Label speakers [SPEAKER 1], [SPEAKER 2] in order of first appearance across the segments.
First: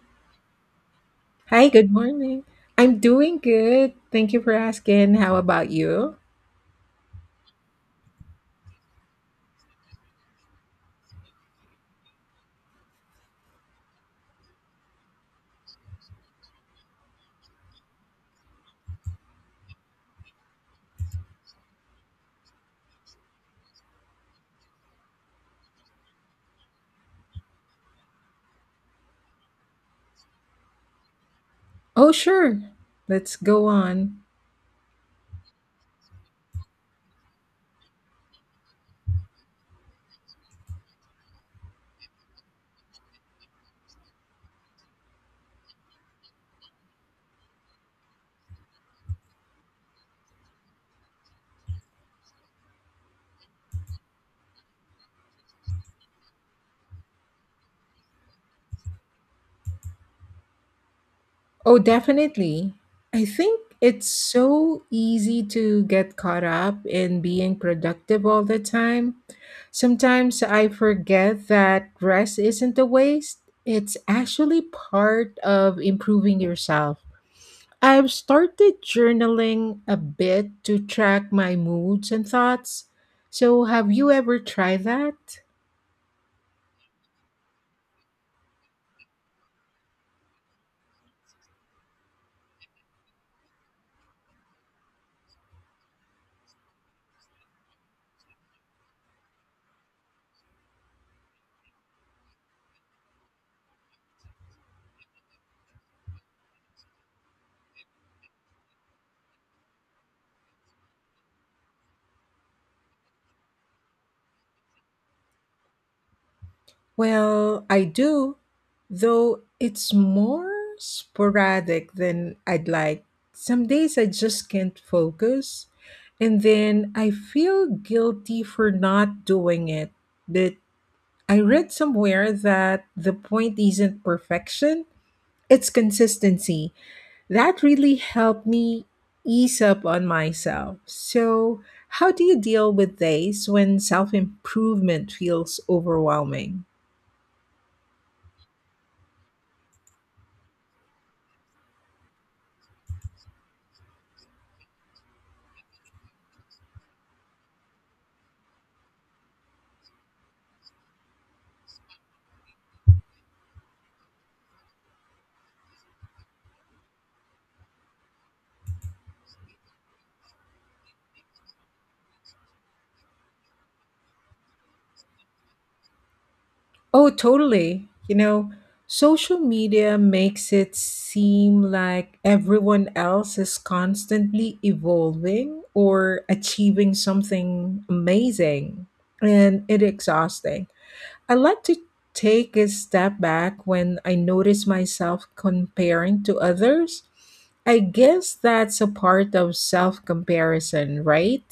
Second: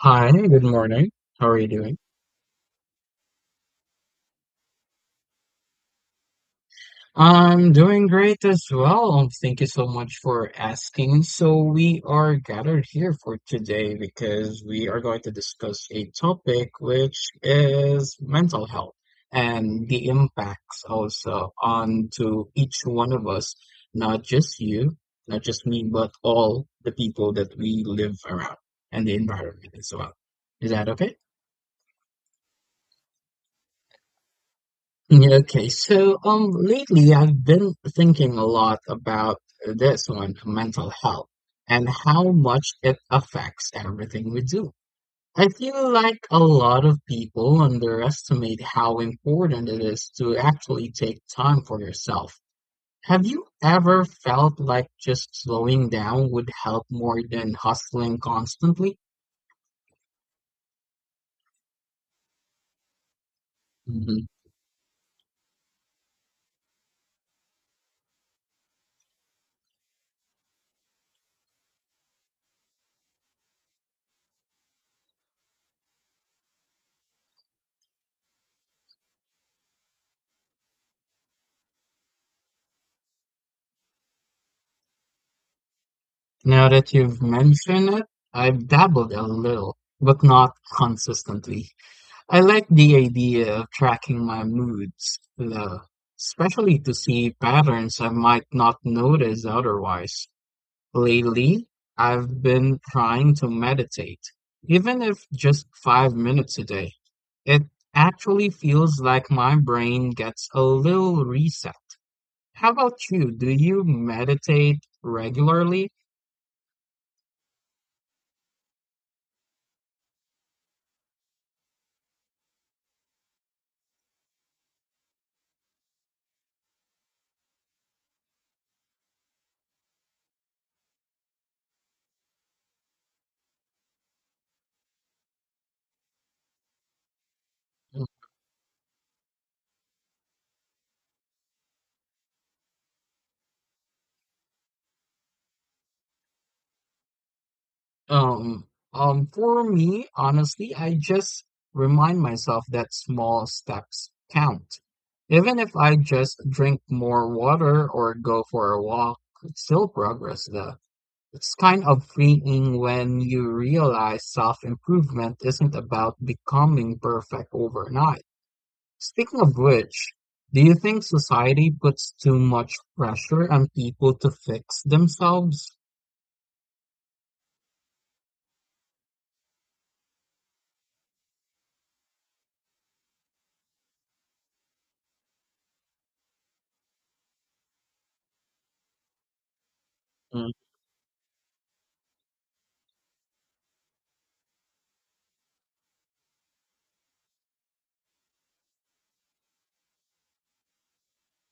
[SPEAKER 1] Hi, good morning. How are you
[SPEAKER 2] Hi, good
[SPEAKER 1] doing?
[SPEAKER 2] morning. I'm doing good. Thank you for asking. How about you?
[SPEAKER 1] I'm doing great as well. Thank you so much for asking. So, we are gathered here for today because we are going to discuss a topic which is mental health and the impacts also on to each one of us, not just you, not just me, but all the people that we live around and the environment as well. Is that okay?
[SPEAKER 2] Oh, sure. Let's go on.
[SPEAKER 1] Yeah, okay, so lately I've been thinking a lot about this one, mental health, and how much it affects everything we do. I feel like a lot of people underestimate how important it is to actually take time for yourself. Have you ever felt like just slowing down would help more than hustling constantly?
[SPEAKER 2] Oh, definitely. I think it's
[SPEAKER 1] Mhm.
[SPEAKER 2] so easy to get caught up in being productive all the time. Sometimes I forget that rest isn't a waste, it's actually part of improving yourself. I've started journaling a bit to track my moods and thoughts. So, have you ever tried that?
[SPEAKER 1] Now that you've mentioned it, I've dabbled a little, but not consistently. I like the idea of tracking my moods, though, especially to see patterns I might not notice otherwise. Lately, I've been trying to meditate, even if just 5 minutes a day. It actually feels like my brain gets a little reset. How about you? Do you meditate regularly?
[SPEAKER 2] Well, I do, though it's more sporadic than I'd like. Some days I just can't focus, and then I feel guilty for not doing it. But I read somewhere that the point isn't perfection, it's consistency. That really helped me ease up on myself. So, how do you deal with days when self improvement feels overwhelming?
[SPEAKER 1] Um, for me, honestly, I just remind myself that small steps count. Even if I just drink more water or go for a walk, it's still progress though. It's kind of freeing when you realize self-improvement isn't about becoming perfect overnight. Speaking of which, do you think society puts too much pressure on people to fix themselves?
[SPEAKER 2] Oh, totally. You know, social media makes it seem like everyone else is constantly evolving or achieving something amazing, and it exhausting. I like to take a step back when I notice myself comparing to others. I guess that's a part of self comparison, right?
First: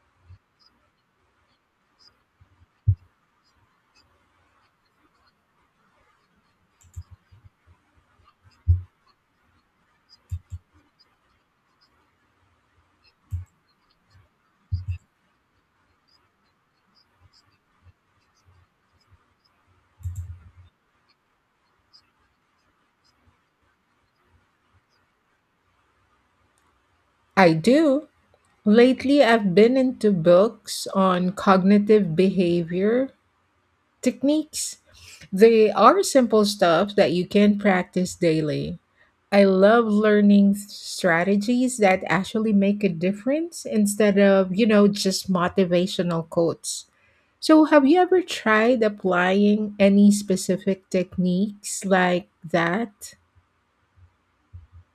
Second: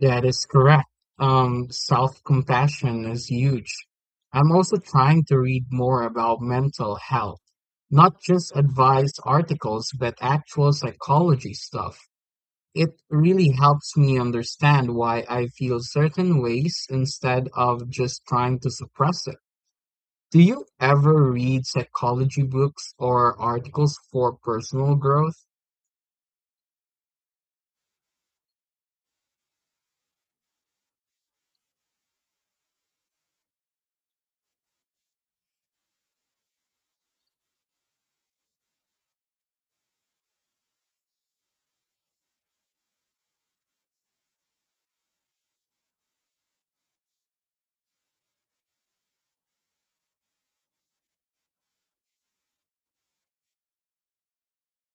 [SPEAKER 1] That is correct. Self-compassion is huge. I'm also trying to read more about mental health, not just advice articles, but actual psychology stuff. It really helps me understand why I feel certain ways instead of just trying to suppress it. Do you ever read psychology books or articles for personal growth?
[SPEAKER 2] I do. Lately, I've been into books on cognitive behavior techniques. They are simple stuff that you can practice daily. I love learning strategies that actually make a difference instead of, you know, just motivational quotes. So, have you ever tried applying any specific techniques like that?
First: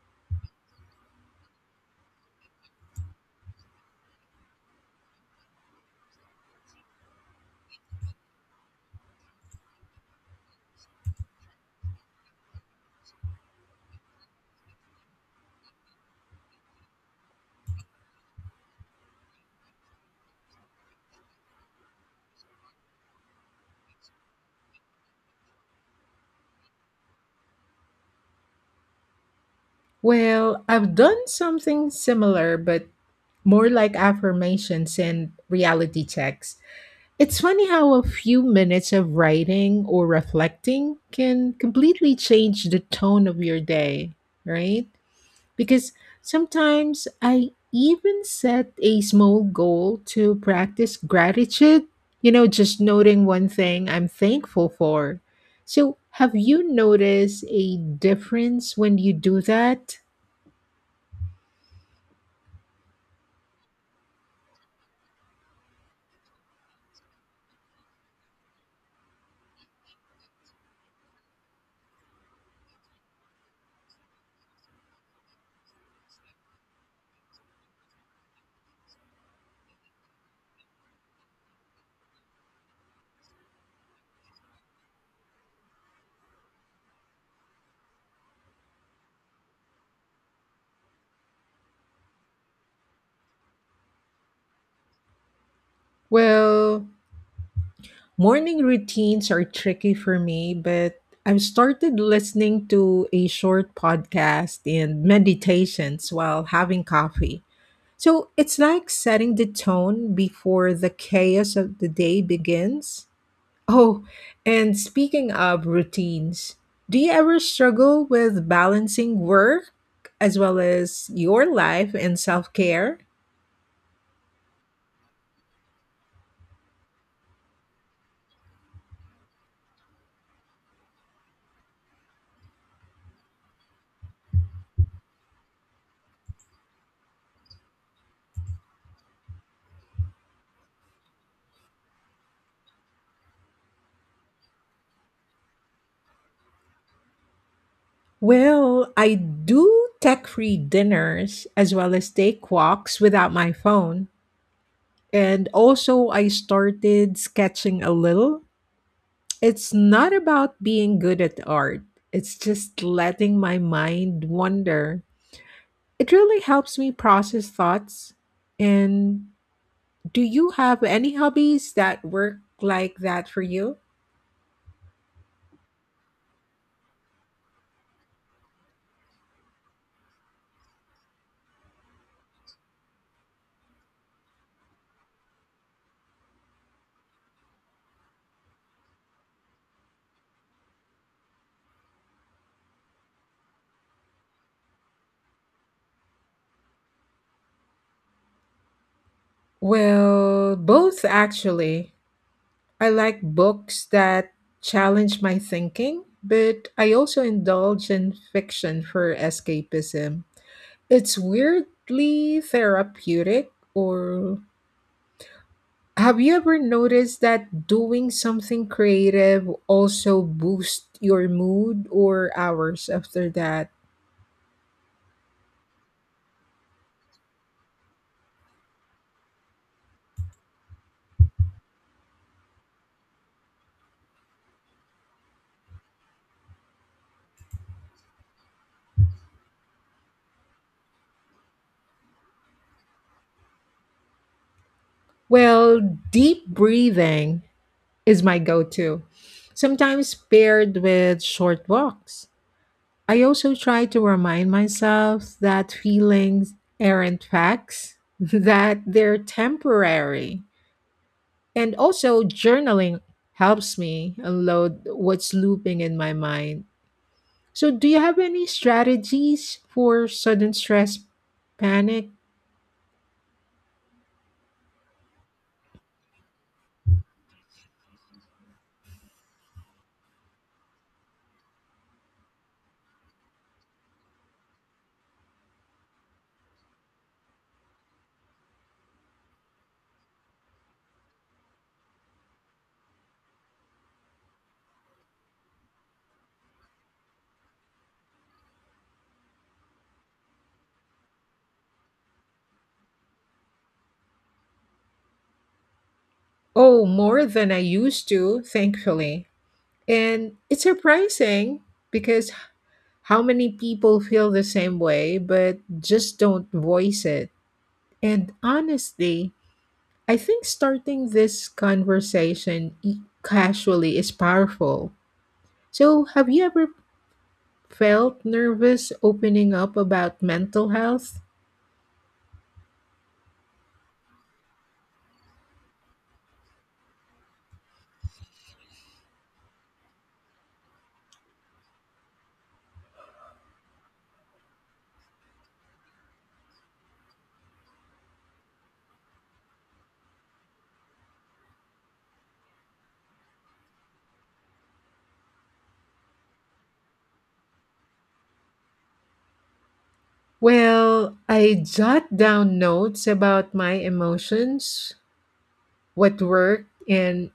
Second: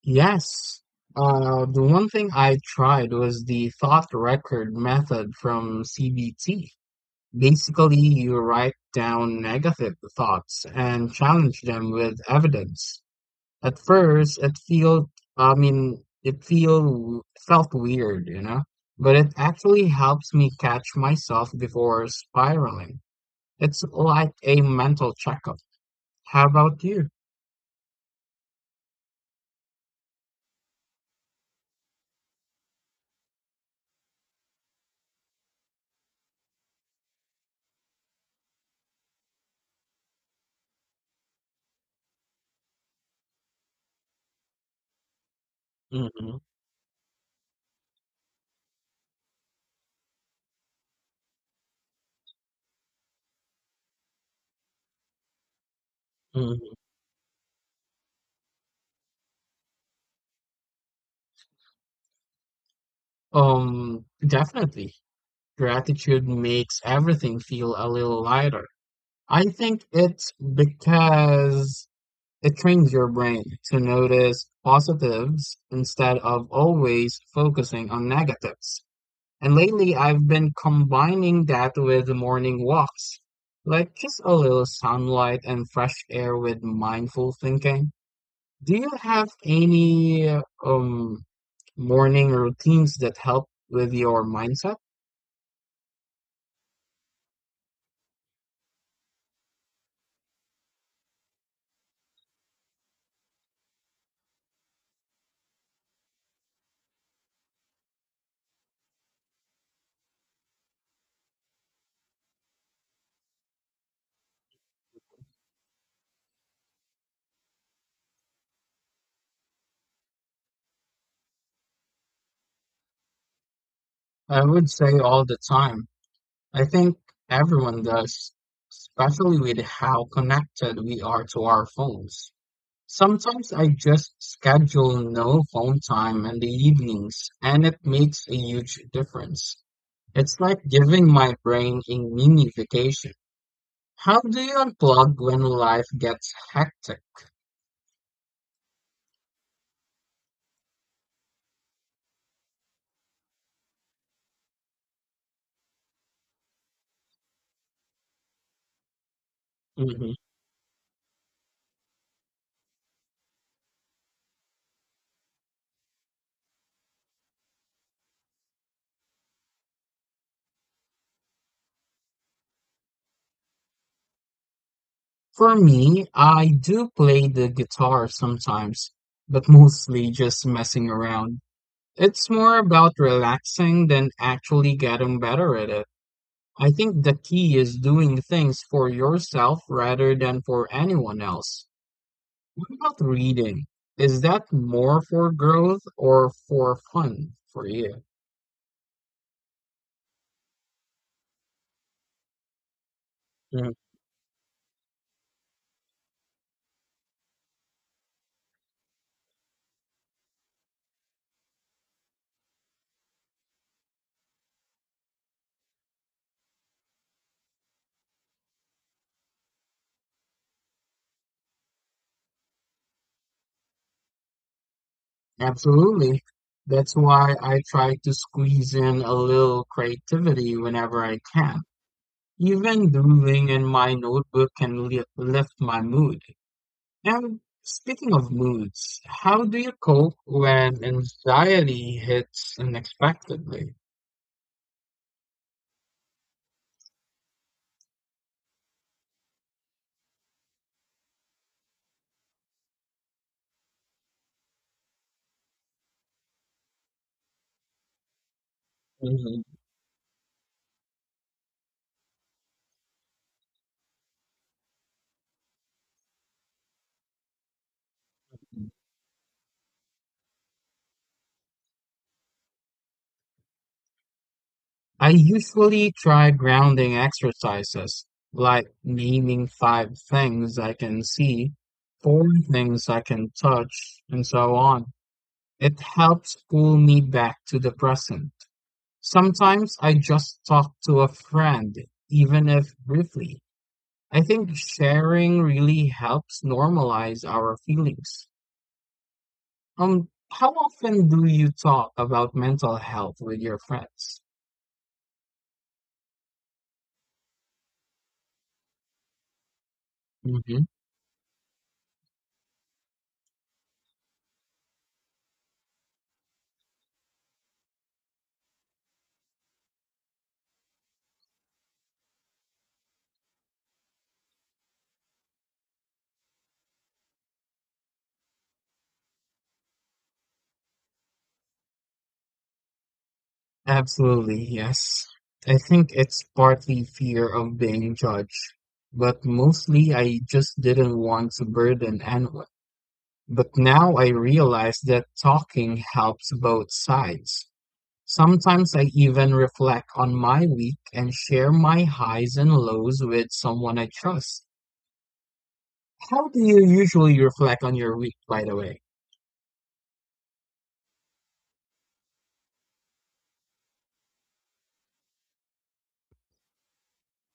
[SPEAKER 1] Yes. The one thing I tried was the thought record method from CBT. Basically, you write down negative thoughts and challenge them with evidence. At first, it felt, I mean, it feel felt weird, you know, but it actually helps me catch myself before spiraling. It's like a mental checkup. How about you?
[SPEAKER 2] Well, I've done something similar, but more like affirmations and reality checks. It's funny how a few minutes of writing or reflecting can completely change the tone of your day, right? Because
[SPEAKER 1] hmm
[SPEAKER 2] sometimes I even set a small goal to practice gratitude, you know, just noting one thing I'm thankful for. So, have you
[SPEAKER 1] hmm
[SPEAKER 2] noticed a difference when you do that?
[SPEAKER 1] Definitely. Gratitude makes everything feel a little lighter. I think it's because it trains your brain to notice positives instead of always focusing on negatives. And lately, I've been combining that with morning walks, like just a little sunlight and fresh air with mindful thinking. Do you have any morning routines that help with your mindset?
[SPEAKER 2] Well, morning routines are tricky for me, but I've started listening to a short podcast and meditations while having coffee. So it's like setting the tone before the chaos of the day begins. Oh, and speaking of routines, do you ever struggle with balancing work as well as your life and self care?
[SPEAKER 1] I would say all the time. I think everyone does, especially with how connected we are to our phones. Sometimes I just schedule no phone time in the evenings, and it makes a huge difference. It's like giving my brain a mini vacation. How do you unplug when life gets hectic?
[SPEAKER 2] Well, I do tech free dinners as well as take walks without my phone. And also, I started sketching a little. It's not
[SPEAKER 1] Mhm.
[SPEAKER 2] about being good at art, it's just letting my mind wander. It really helps me process thoughts. And do you have any hobbies that work like that for you?
[SPEAKER 1] For me, I do play the guitar sometimes, but mostly just messing around. It's more about relaxing than actually getting better at it. I think the key is doing things for yourself rather than for anyone else. What about reading? Is that more for growth or for fun for you?
[SPEAKER 2] Well, both actually. I like
[SPEAKER 1] Mm,
[SPEAKER 2] books that challenge my thinking, but I also indulge in fiction for escapism. It's weirdly therapeutic, or have you ever noticed that doing something creative also boosts your mood or hours after that?
[SPEAKER 1] absolutely. That's why I try to squeeze in a little creativity whenever I can. Even doodling in my notebook can lift my mood. And speaking of moods, how do you cope when anxiety hits unexpectedly?
[SPEAKER 2] Well, deep breathing is my go to, sometimes paired with short walks. I also try to remind myself that feelings aren't facts, that they're
[SPEAKER 1] Mhm.
[SPEAKER 2] temporary. And also, journaling helps me unload what's looping in my mind. So, do you have any strategies for sudden stress panic?
[SPEAKER 1] I usually try grounding exercises, like naming five things I can see, four things I can touch, and so on. It helps pull me back to the present. Sometimes I just talk to a friend, even if briefly. I think sharing really helps normalize our feelings. How often do you talk about mental health with your friends?
[SPEAKER 2] Oh, more than I used to, thankfully. And it's
[SPEAKER 1] hmm
[SPEAKER 2] surprising because how many people feel the same way but just don't voice it. And honestly, I think starting this conversation casually is powerful. So, have you ever felt nervous opening up about mental health?
[SPEAKER 1] Absolutely, yes. I think it's partly fear of being judged, but mostly I just didn't want to burden anyone. But now I realize that talking helps both sides. Sometimes I even reflect on my week and share my highs and lows with someone I trust. How do you usually reflect on your week, by the way?
[SPEAKER 2] Well, I jot down notes about my emotions, what worked and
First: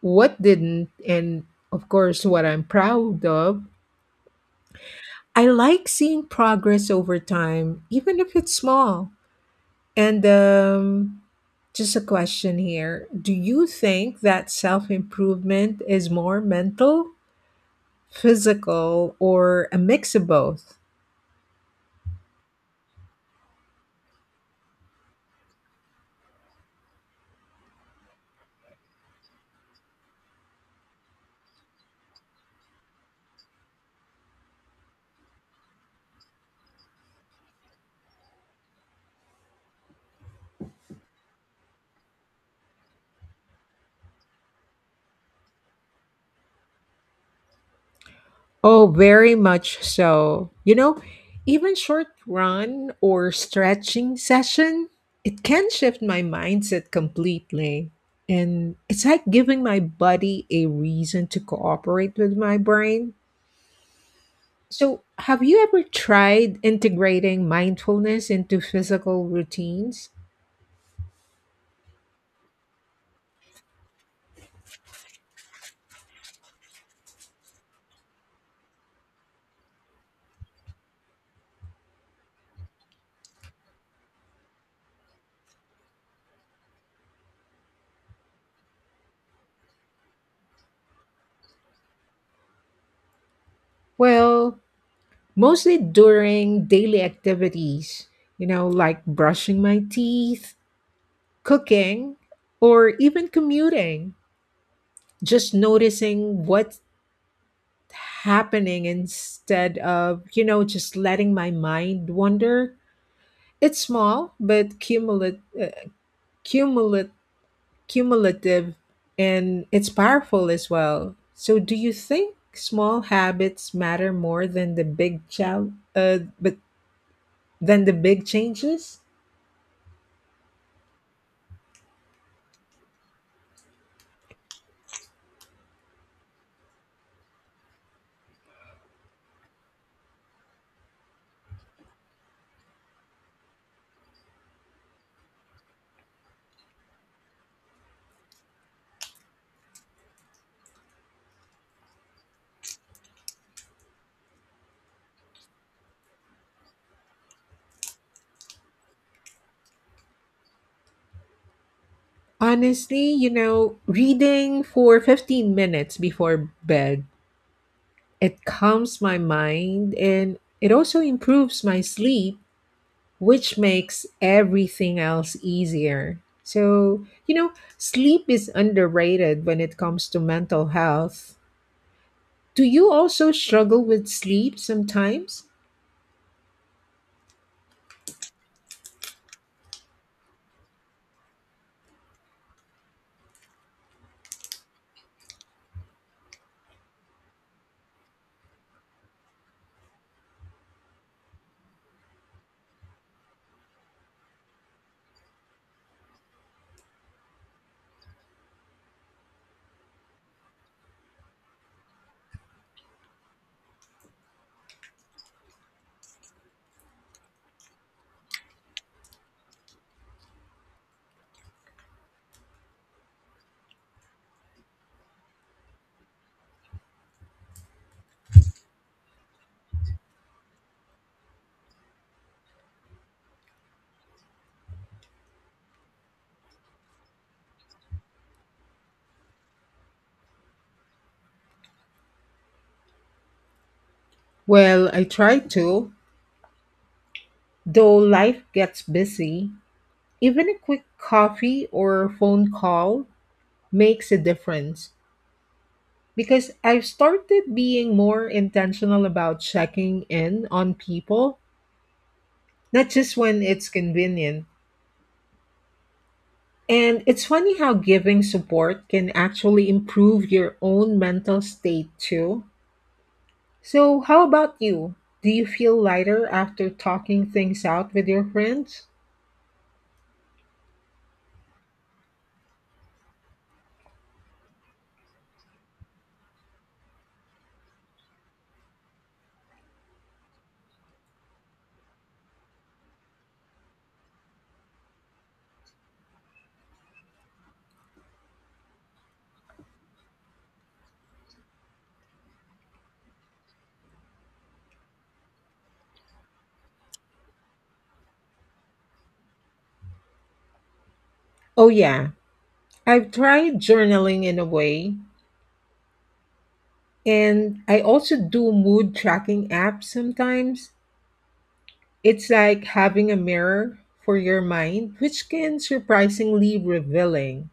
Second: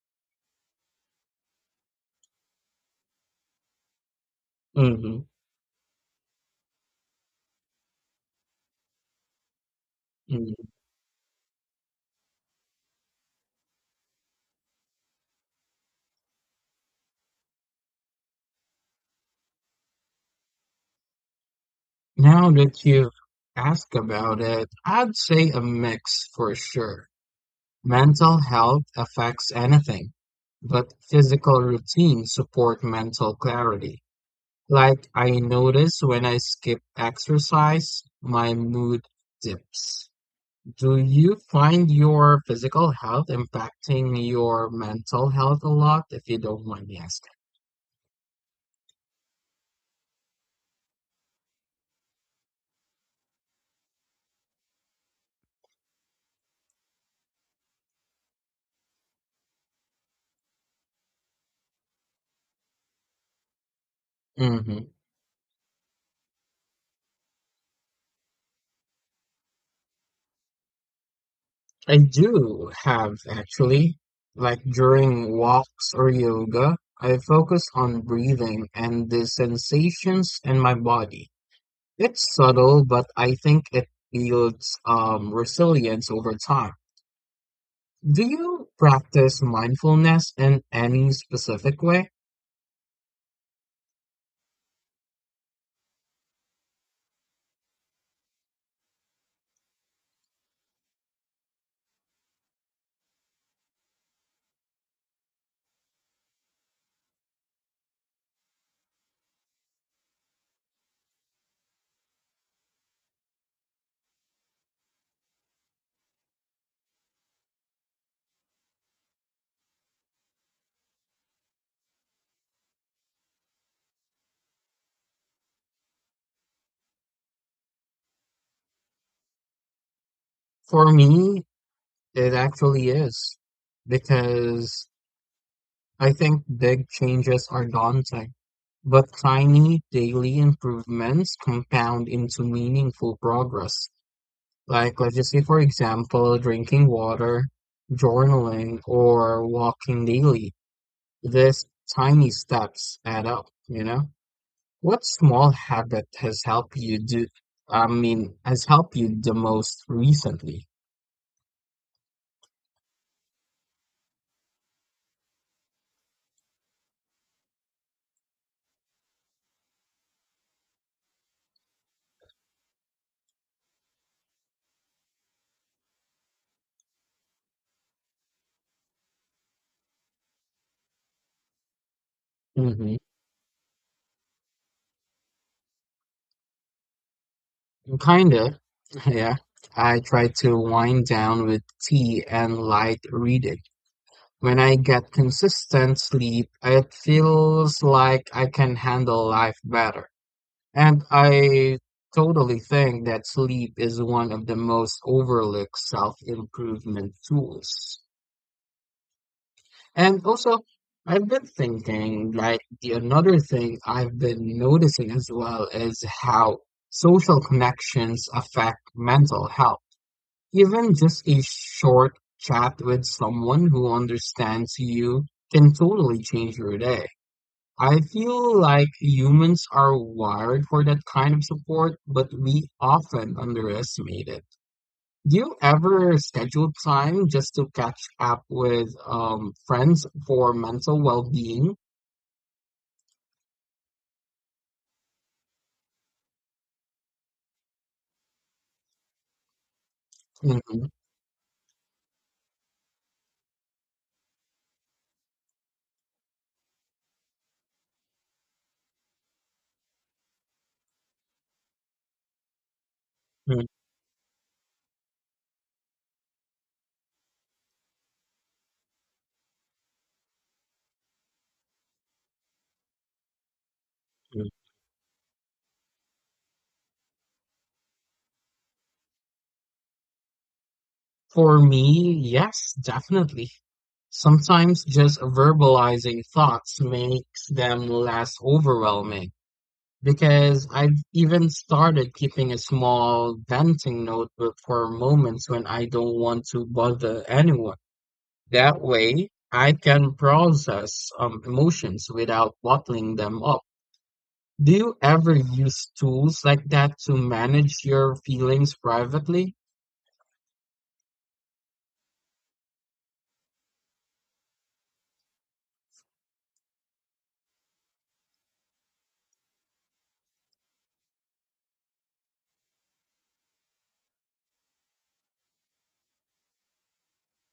[SPEAKER 2] what didn't, and of course, what I'm proud of.
[SPEAKER 1] hmm
[SPEAKER 2] I like seeing progress over time, even if it's small. And
[SPEAKER 1] hmm
[SPEAKER 2] just a question here. Do you think that self improvement is more mental, physical, or a mix of both?
[SPEAKER 1] Now that you've asked about it, I'd say a mix for sure. Mental health affects anything, but physical routines support mental clarity. Like I notice when I skip exercise, my mood dips. Do you find your physical health impacting your mental health a lot, if you don't mind me
[SPEAKER 2] Oh, very much so. You know, even short run or stretching session, it can shift my mindset completely. And it's like giving my body a reason to cooperate with my brain.
[SPEAKER 1] asking?
[SPEAKER 2] So, have you ever tried integrating mindfulness into physical routines?
[SPEAKER 1] I do have actually, like during walks or yoga, I focus on breathing and the sensations in my body. It's subtle, but I think it builds resilience over time. Do you practice mindfulness in any specific way?
[SPEAKER 2] Well, mostly during daily activities, you know, like brushing my teeth, cooking, or even commuting. Just noticing what's happening instead of, you know, just letting my mind wander. It's small, but cumulative cumulative and it's powerful as well. So do you think small habits matter more than the big chal- but than the big changes?
[SPEAKER 1] For me, it actually is, because I think big changes are daunting. But tiny daily improvements compound into meaningful progress, like let's just say, for example, drinking water, journaling, or walking daily. These tiny steps add up, you know? What small habit has helped you do, I mean, has helped you the most recently?
[SPEAKER 2] Honestly, you know, reading for 15 minutes before bed, it calms my mind and it also improves my sleep, which makes everything else easier. So, you know, sleep is underrated when it comes to mental health. Do you
[SPEAKER 1] hmm
[SPEAKER 2] also struggle with sleep sometimes?
[SPEAKER 1] Kinda, yeah. I try to wind down with tea and light reading. When I get consistent sleep, it feels like I can handle life better. And I totally think that sleep is one of the most overlooked self-improvement tools. And also, I've been thinking like the another thing I've been noticing as well is how social connections affect mental health. Even just a short chat with someone who understands you can totally change your day. I feel like humans are wired for that kind of support, but we often underestimate it. Do you ever schedule time just to catch up with friends for mental well-being?
[SPEAKER 2] Well, I try to, though life gets busy. Even a quick
[SPEAKER 1] Mhm,
[SPEAKER 2] coffee or phone call makes a difference because I've started being more intentional about checking in on people, not just when
[SPEAKER 1] mhm.
[SPEAKER 2] it's convenient. And it's funny how giving support can actually improve your own mental state too. So, how about you? Do you feel lighter after talking things out with your friends?
[SPEAKER 1] For me, yes, definitely. Sometimes just verbalizing thoughts makes them less overwhelming because I've even started keeping a small venting notebook for moments when I don't want to bother anyone. That way, I can process emotions without bottling them up. Do you ever use tools like that to manage your feelings privately?
[SPEAKER 2] Oh, yeah. I've tried journaling in a way, and I also do mood tracking apps sometimes. It's like having a mirror for your mind, which can surprisingly revealing.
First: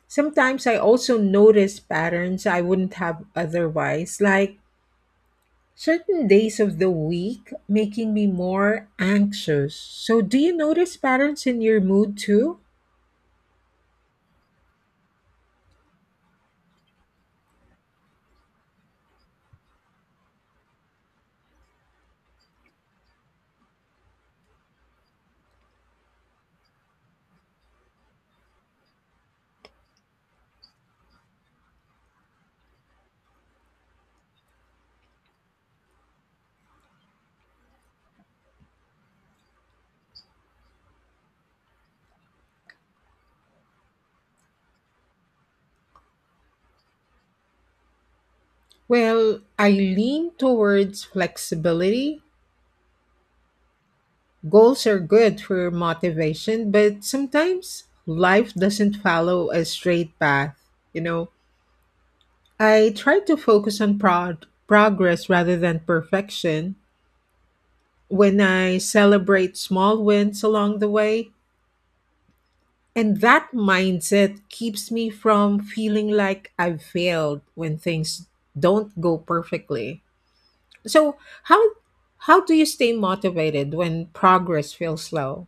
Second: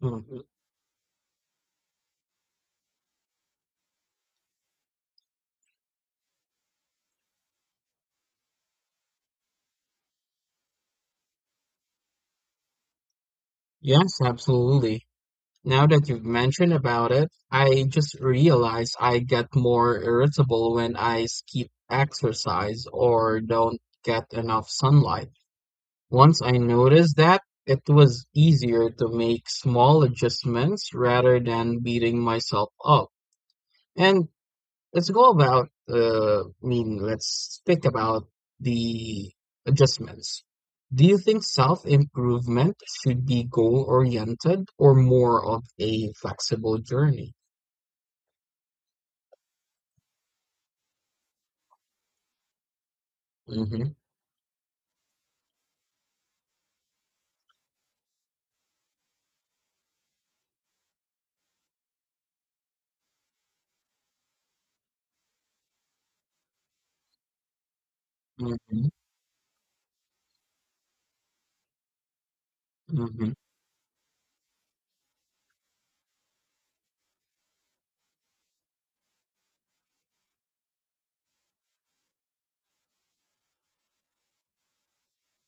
[SPEAKER 1] Mhm.
[SPEAKER 2] Sometimes I also notice patterns I wouldn't have otherwise, like certain days of the week making me more anxious. So, do you notice patterns in your mood too?
[SPEAKER 1] Yes, absolutely. Now that you've mentioned about it, I just realized I get more irritable when I skip exercise or don't get enough sunlight. Once I noticed that, it was easier to make small adjustments rather than beating myself up. And Let's go about, I mean, let's think about the adjustments. Do you think self-improvement should be goal-oriented or more of a flexible journey?
[SPEAKER 2] Well, I lean towards flexibility.
[SPEAKER 1] hmm
[SPEAKER 2] Goals are good for motivation, but sometimes life doesn't follow a straight path. You know, I try to focus on progress rather than perfection. When I
[SPEAKER 1] hmm
[SPEAKER 2] celebrate small wins along the way, and
[SPEAKER 1] hmm
[SPEAKER 2] that mindset keeps me from feeling like I've failed when things don't go perfectly. So, how how do you stay motivated when progress feels slow?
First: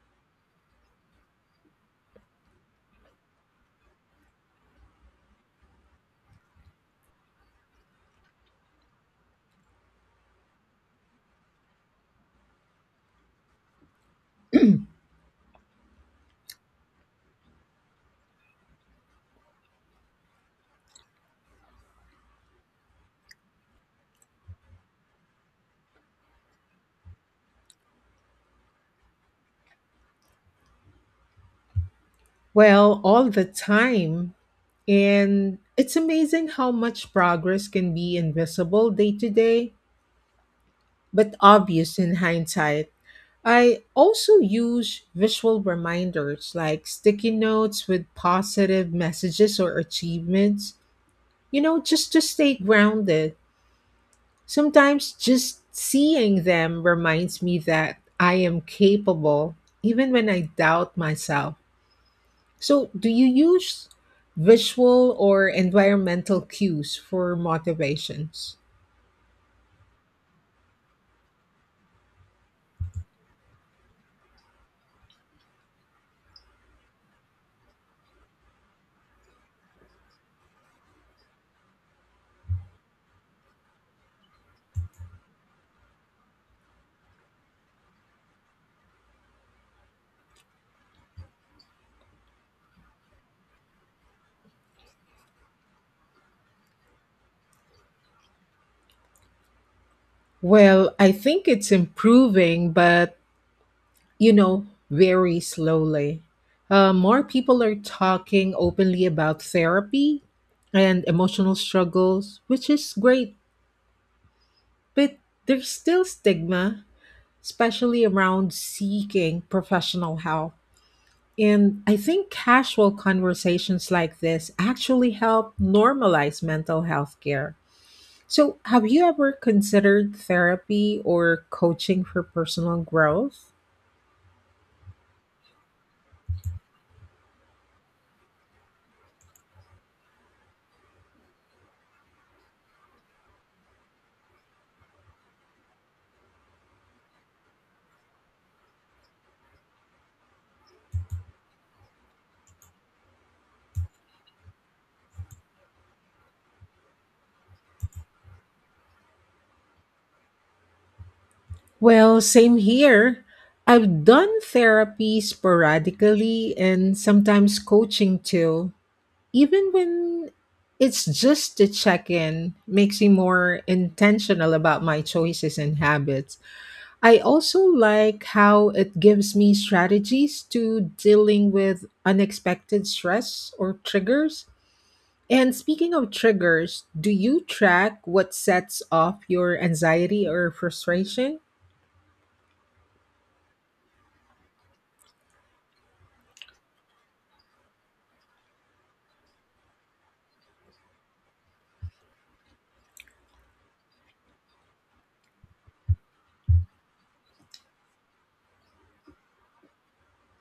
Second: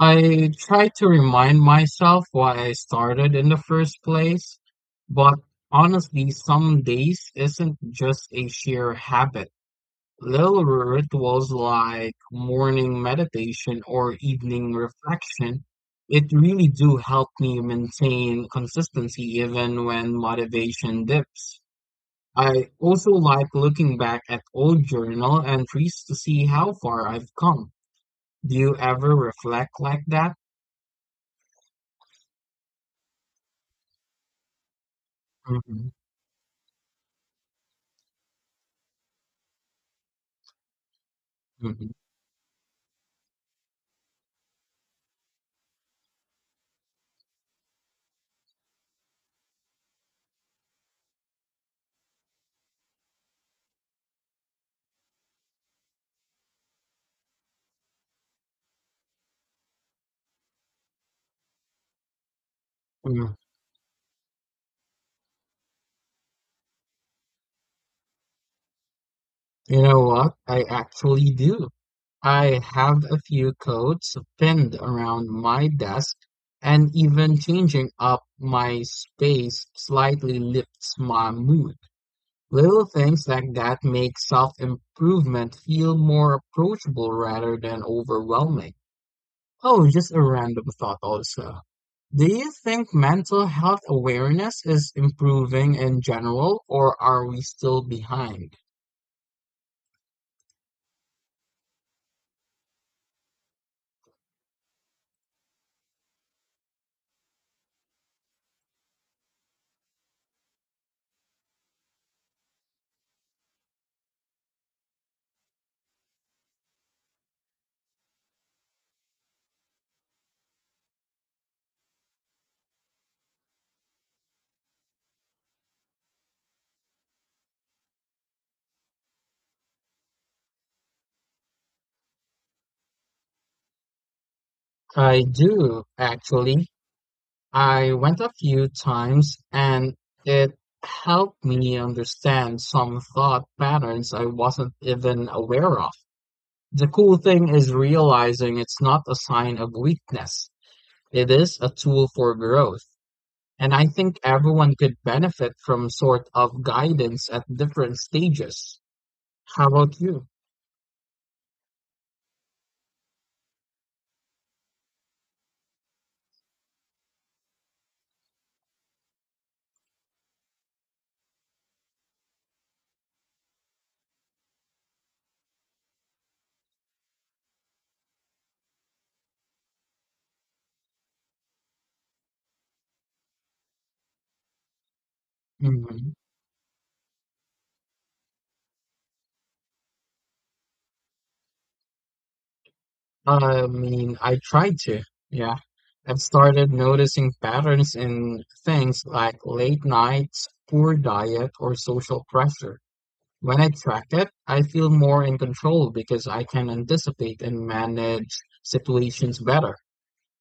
[SPEAKER 1] I try to remind myself why I started in the first place, but honestly, some days isn't just a sheer habit. Lilith was like morning meditation or evening reflection. It really do help me maintain consistency even when motivation dips. I also like looking back at old journal entries to see how far I've come. Do you ever reflect like that?
[SPEAKER 2] Well, all the time. And
[SPEAKER 1] Mhm,
[SPEAKER 2] it's amazing how much progress can be invisible day to day, but
[SPEAKER 1] mhm,
[SPEAKER 2] obvious in hindsight. I also use visual reminders like sticky notes with positive messages or achievements, you know, just to stay grounded. Sometimes just seeing them reminds me that I am capable, even when I doubt myself. So, do you
[SPEAKER 1] mhm.
[SPEAKER 2] use visual or environmental cues for motivations?
[SPEAKER 1] You know what? I actually do. I have a few coats pinned around my desk, and even changing up my space slightly lifts my mood. Little things like that make self-improvement feel more approachable rather than overwhelming. Oh, just a random thought also. Do you think mental health awareness is improving in general, or are we still behind?
[SPEAKER 2] Well, I think it's improving, but, you know, very slowly. More people are talking openly about therapy and emotional struggles, which is great. But there's still stigma, especially around seeking professional help. And I think casual conversations like this actually help normalize mental health care. So, have you ever considered therapy or coaching for personal growth?
[SPEAKER 1] I do, actually. I went a few times and it helped me understand some thought patterns I wasn't even aware of. The cool thing is realizing it's not a sign of weakness. It is a tool for growth. And I think everyone could benefit from sort of guidance at different stages. How about you?
[SPEAKER 2] Well, same here. I've done therapy sporadically and sometimes coaching too. Even when it's just to check in, makes me more intentional about my choices and habits. I also like how it gives me strategies to dealing with unexpected stress or triggers. And speaking of triggers, do you track what sets off your anxiety or frustration?
[SPEAKER 1] I mean, I tried to, yeah. I've started noticing patterns in things like late nights, poor diet, or social pressure. When I track it, I feel more in control because I can anticipate and manage situations better.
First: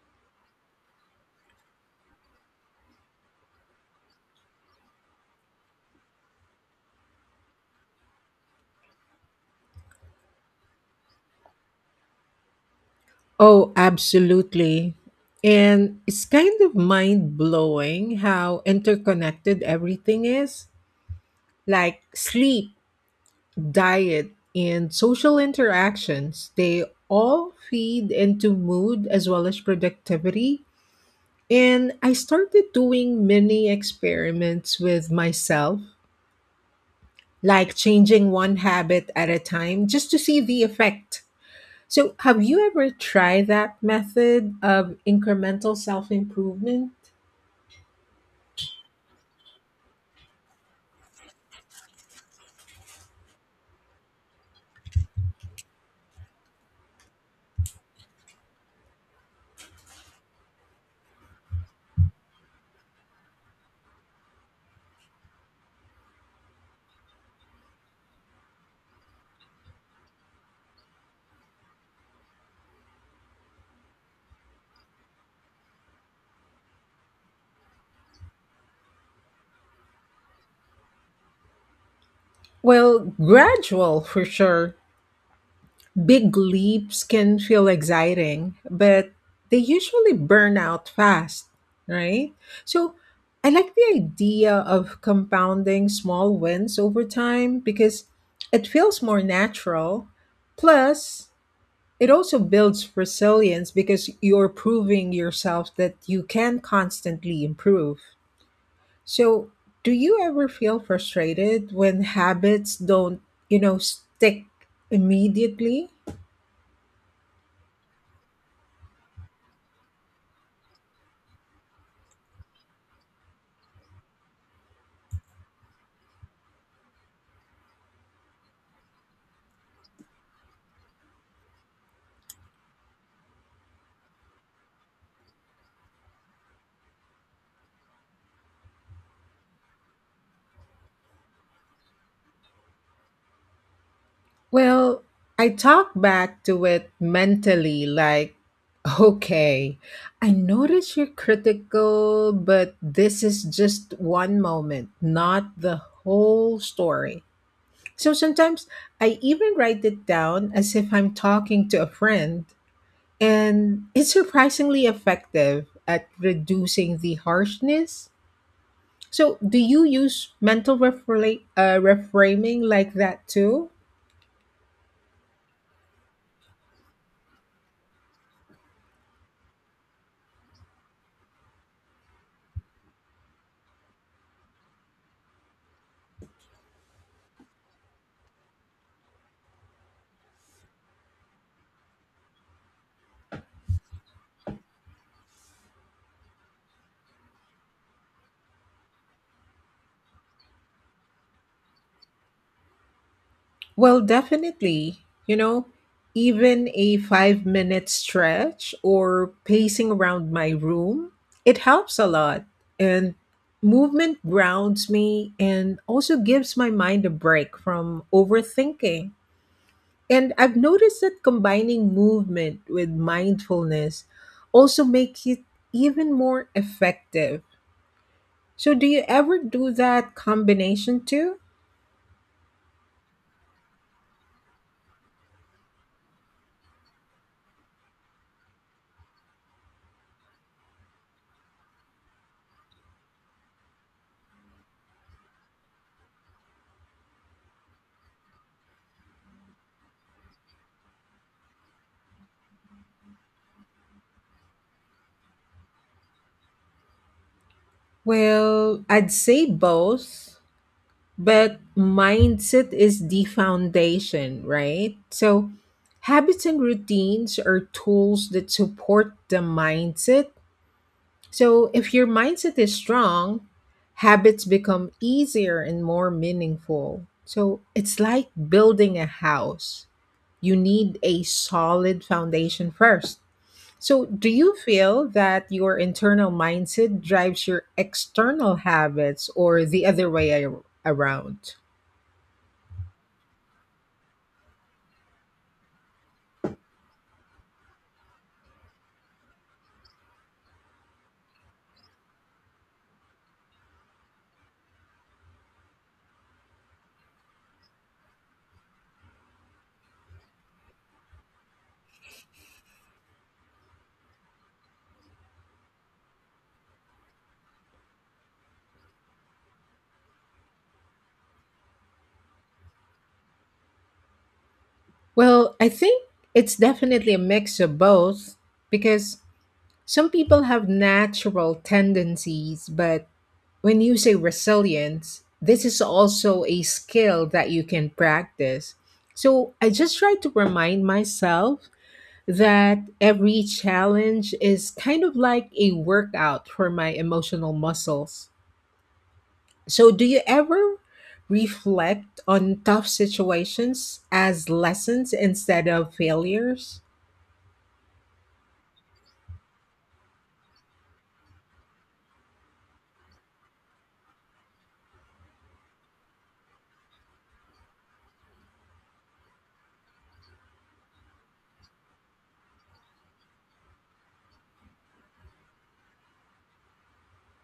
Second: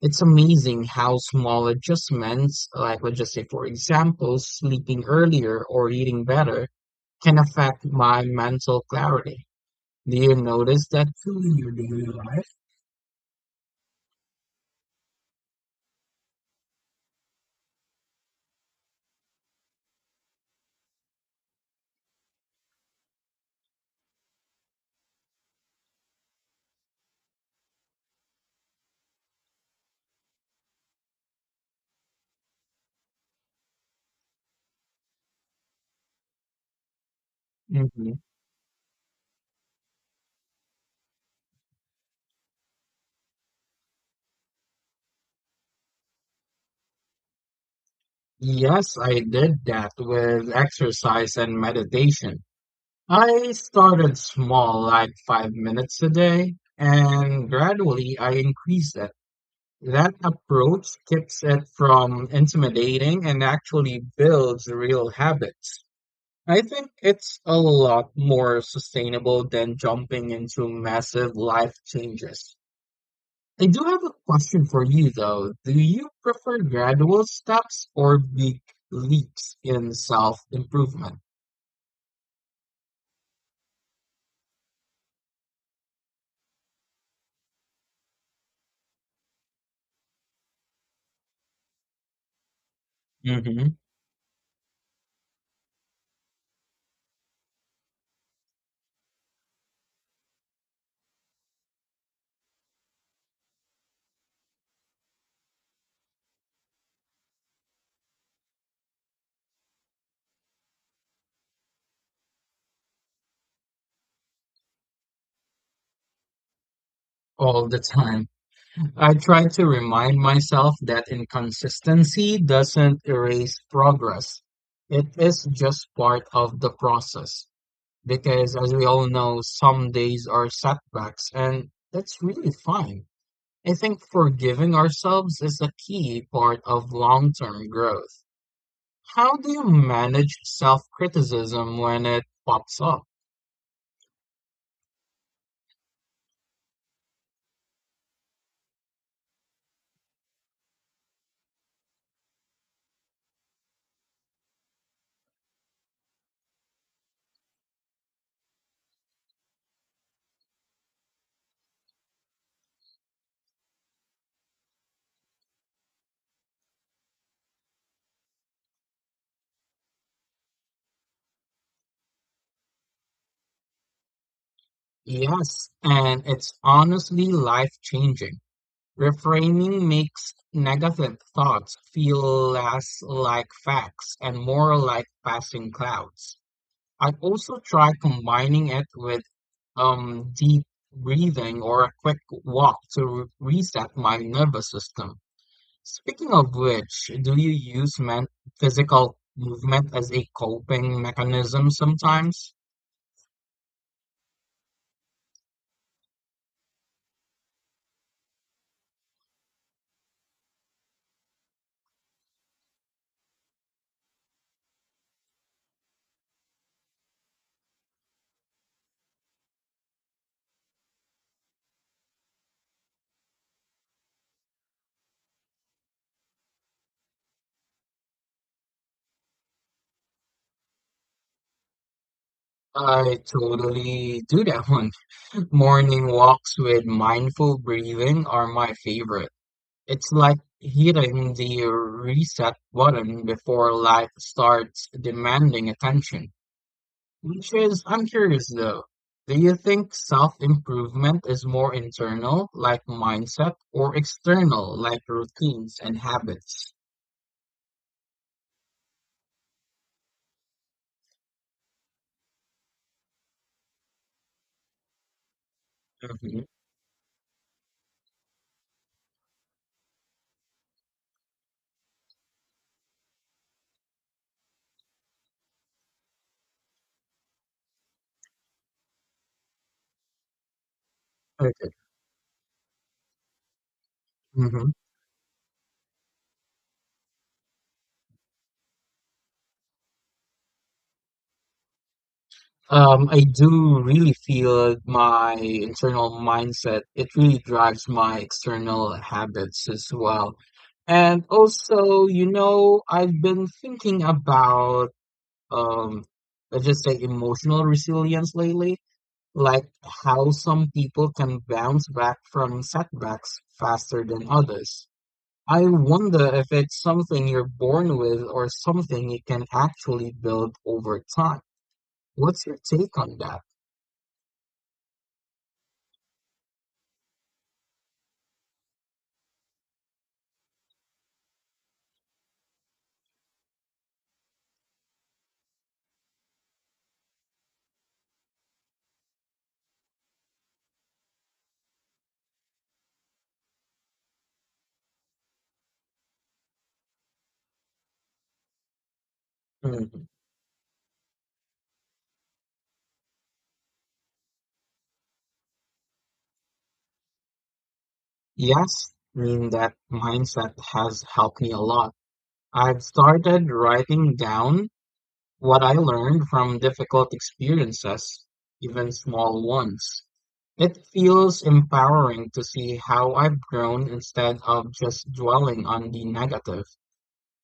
[SPEAKER 1] It's amazing how small adjustments, like let's just say, for example, sleeping earlier or eating better, can affect my mental clarity. Do you notice that too in your daily life?
[SPEAKER 2] Oh, absolutely. And it's kind of mind blowing how interconnected everything is. Like sleep, diet, and social interactions. They all feed into mood as well as productivity. And I started doing mini experiments with myself, like
[SPEAKER 1] Mhm.
[SPEAKER 2] changing one habit at a time just to see the effect. So, have you ever tried that method of incremental self improvement?
[SPEAKER 1] Yes, I did that with exercise and meditation. I started small, like 5 minutes a day, and gradually I increased it. That approach keeps it from intimidating and actually builds real habits. I think it's a lot more sustainable than jumping into massive life changes. I do have a question for you though. Do you prefer gradual steps or big leaps in self-improvement?
[SPEAKER 2] Well, gradual for sure. Big leaps can feel exciting, but they usually burn out fast, right? So I like
[SPEAKER 1] hmm
[SPEAKER 2] the idea of compounding small wins over time because it feels more natural. Plus, it also builds resilience because you're proving yourself that you can constantly improve. So, do you ever feel frustrated when habits don't, you know, stick immediately?
[SPEAKER 1] All the time. I try to remind myself that inconsistency doesn't erase progress. It is just part of the process. Because as we all know, some days are setbacks, and that's really fine. I think forgiving ourselves is a key part of long-term growth. How do you manage self-criticism when it pops up?
[SPEAKER 2] Well, I talk back to it mentally, like, okay, I notice you're critical, but this is just one moment, not the whole story. So sometimes I even write it down as if I'm talking to a friend, and it's surprisingly effective at reducing the harshness. So, do you use mental reframing like that too?
[SPEAKER 1] Yes, and it's honestly life-changing. Reframing makes negative thoughts feel less like facts and more like passing clouds. I also try combining it with deep breathing or a quick walk to reset my nervous system. Speaking of which, do you use men physical movement as a coping mechanism sometimes?
[SPEAKER 2] Well, definitely. You know, even a 5-minute stretch or pacing around my room, it helps a lot. And movement grounds me and also gives my mind a break from overthinking. And I've noticed that combining movement with mindfulness also makes it even more effective. So, do you ever do that combination too?
[SPEAKER 1] I totally do that one. Morning walks with mindful breathing are my favorite. It's like hitting the reset button before life starts demanding attention. Which is, I'm curious though, do you think self-improvement is more internal, like mindset, or external, like routines and habits?
[SPEAKER 2] Well, I'd say both. But mindset is the foundation, right? So,
[SPEAKER 1] Mhm.
[SPEAKER 2] habits and routines are tools that support the mindset. So, if your mindset is strong, habits become easier and more meaningful. So, it's like building a house. You need a
[SPEAKER 1] Okay.
[SPEAKER 2] solid foundation first. So, do you
[SPEAKER 1] hmm
[SPEAKER 2] feel that your internal mindset drives your external habits or the other way around?
[SPEAKER 1] I do really feel my internal mindset. It really drives my external habits as well. And also, you know, I've been thinking about, um, let's just say emotional resilience lately, like how some people can bounce back from setbacks faster than others. I wonder if it's something you're born with or something you can actually build over time. What's your take on that?
[SPEAKER 2] Well, I think it's definitely a mix of both because some people have natural tendencies, but when you say resilience, this is also a skill that you can practice. So I just try to remind myself that every challenge is kind of like a workout for my emotional muscles. So, do
[SPEAKER 1] Mm,
[SPEAKER 2] you ever reflect on tough situations as lessons instead of failures?
[SPEAKER 1] yes, I mean that mindset has helped me a lot. I've started writing down what I learned from difficult experiences, even small ones. It feels empowering to see how I've grown instead of just dwelling on the negative.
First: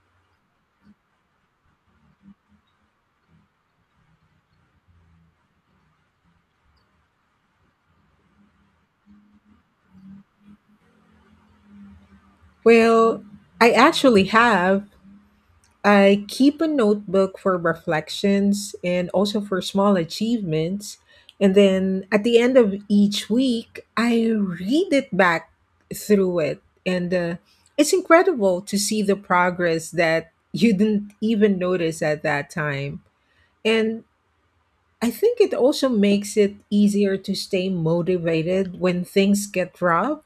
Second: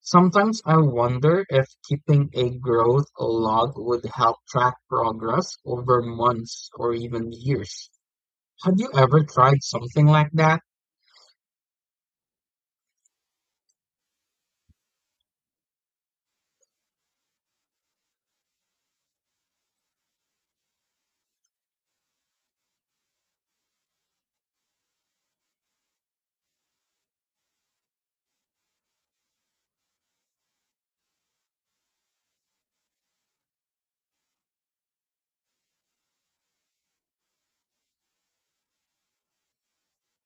[SPEAKER 1] Sometimes I wonder if keeping a growth log would help track progress over months or even years. Have you ever tried something like that?
[SPEAKER 2] Well, I actually have, I keep a notebook for reflections and also for small achievements. And then at the end of each week, I read it back through it. And it's incredible to see the progress that you didn't even notice at that time. And I think it also makes it easier to stay motivated when things get rough.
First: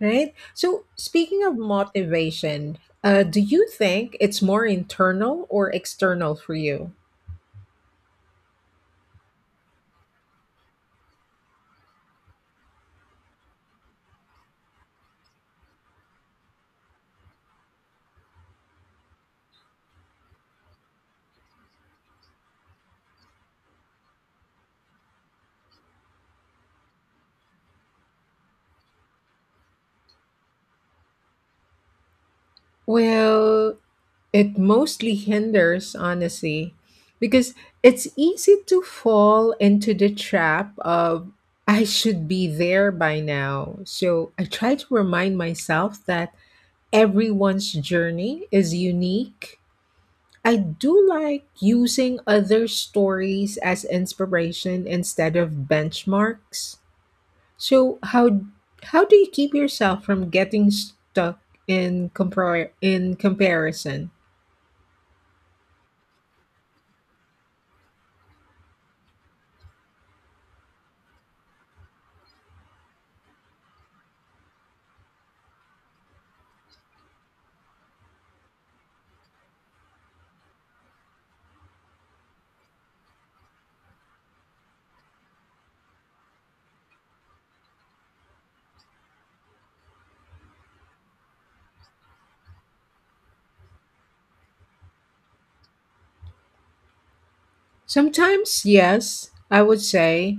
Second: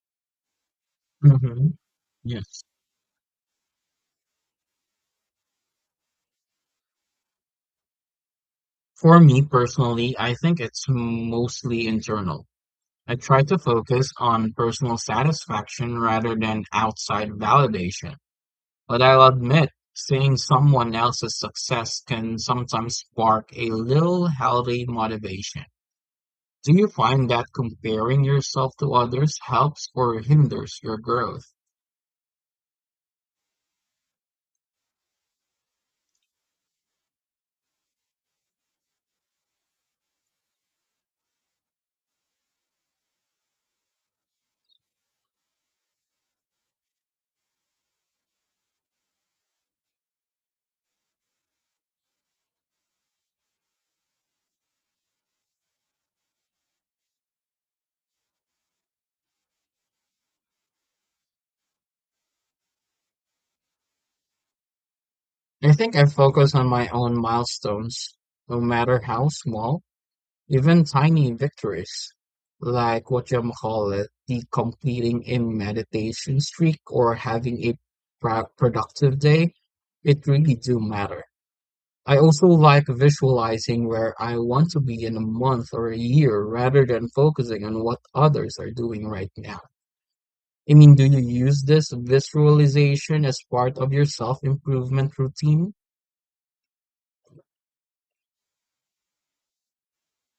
[SPEAKER 2] Right? So, speaking of
[SPEAKER 1] hmm Yes.
[SPEAKER 2] motivation, do you think it's more internal or external for you?
[SPEAKER 1] For me personally, I think it's mostly internal. I try to focus on personal satisfaction rather than outside validation. But I'll admit, seeing someone else's success can sometimes spark a little healthy motivation. Do you find that comparing yourself to others helps or hinders your growth?
[SPEAKER 2] Well, it mostly hinders, honestly, because it's easy to fall into the trap of I should be there by now. So, I try to remind myself that everyone's journey is unique. I do like using other stories as inspiration instead of benchmarks. So how do you keep yourself from getting stuck in comparison?
[SPEAKER 1] I think I focus on my own milestones, no matter how small. Even tiny victories, like what you call it, the completing a meditation streak or having a productive day, it really do matter. I also like visualizing where I want to be in a month or a year rather than focusing on what others are doing right now. I mean, do you use this visualization as part of your self-improvement routine?
[SPEAKER 2] Sometimes, yes, I would say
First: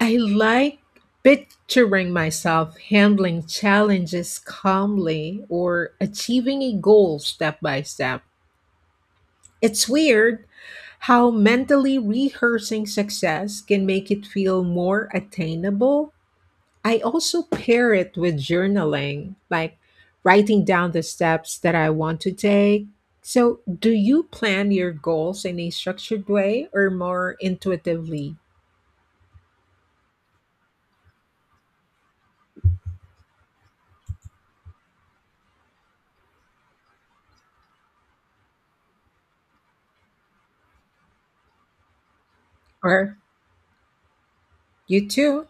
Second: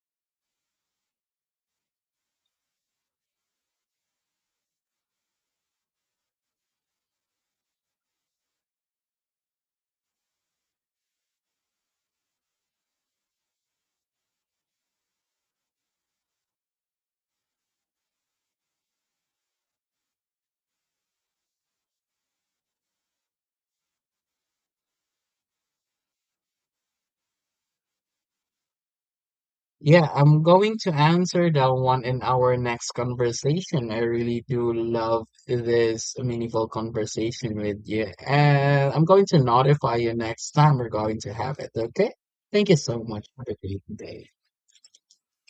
[SPEAKER 2] I like picturing myself handling challenges calmly or achieving a goal step by step. It's weird how mentally rehearsing success can make it feel more attainable. I also pair it with journaling, like writing down the steps that I want to take. So, do you plan your goals in a structured way or more intuitively?
[SPEAKER 1] Yeah, I'm going to answer that one in our next conversation. I really do love this meaningful conversation with you. And I'm going to notify you next time we're going to have it, okay? Thank you so
[SPEAKER 2] Or
[SPEAKER 1] much. Have a great day.
[SPEAKER 2] you too?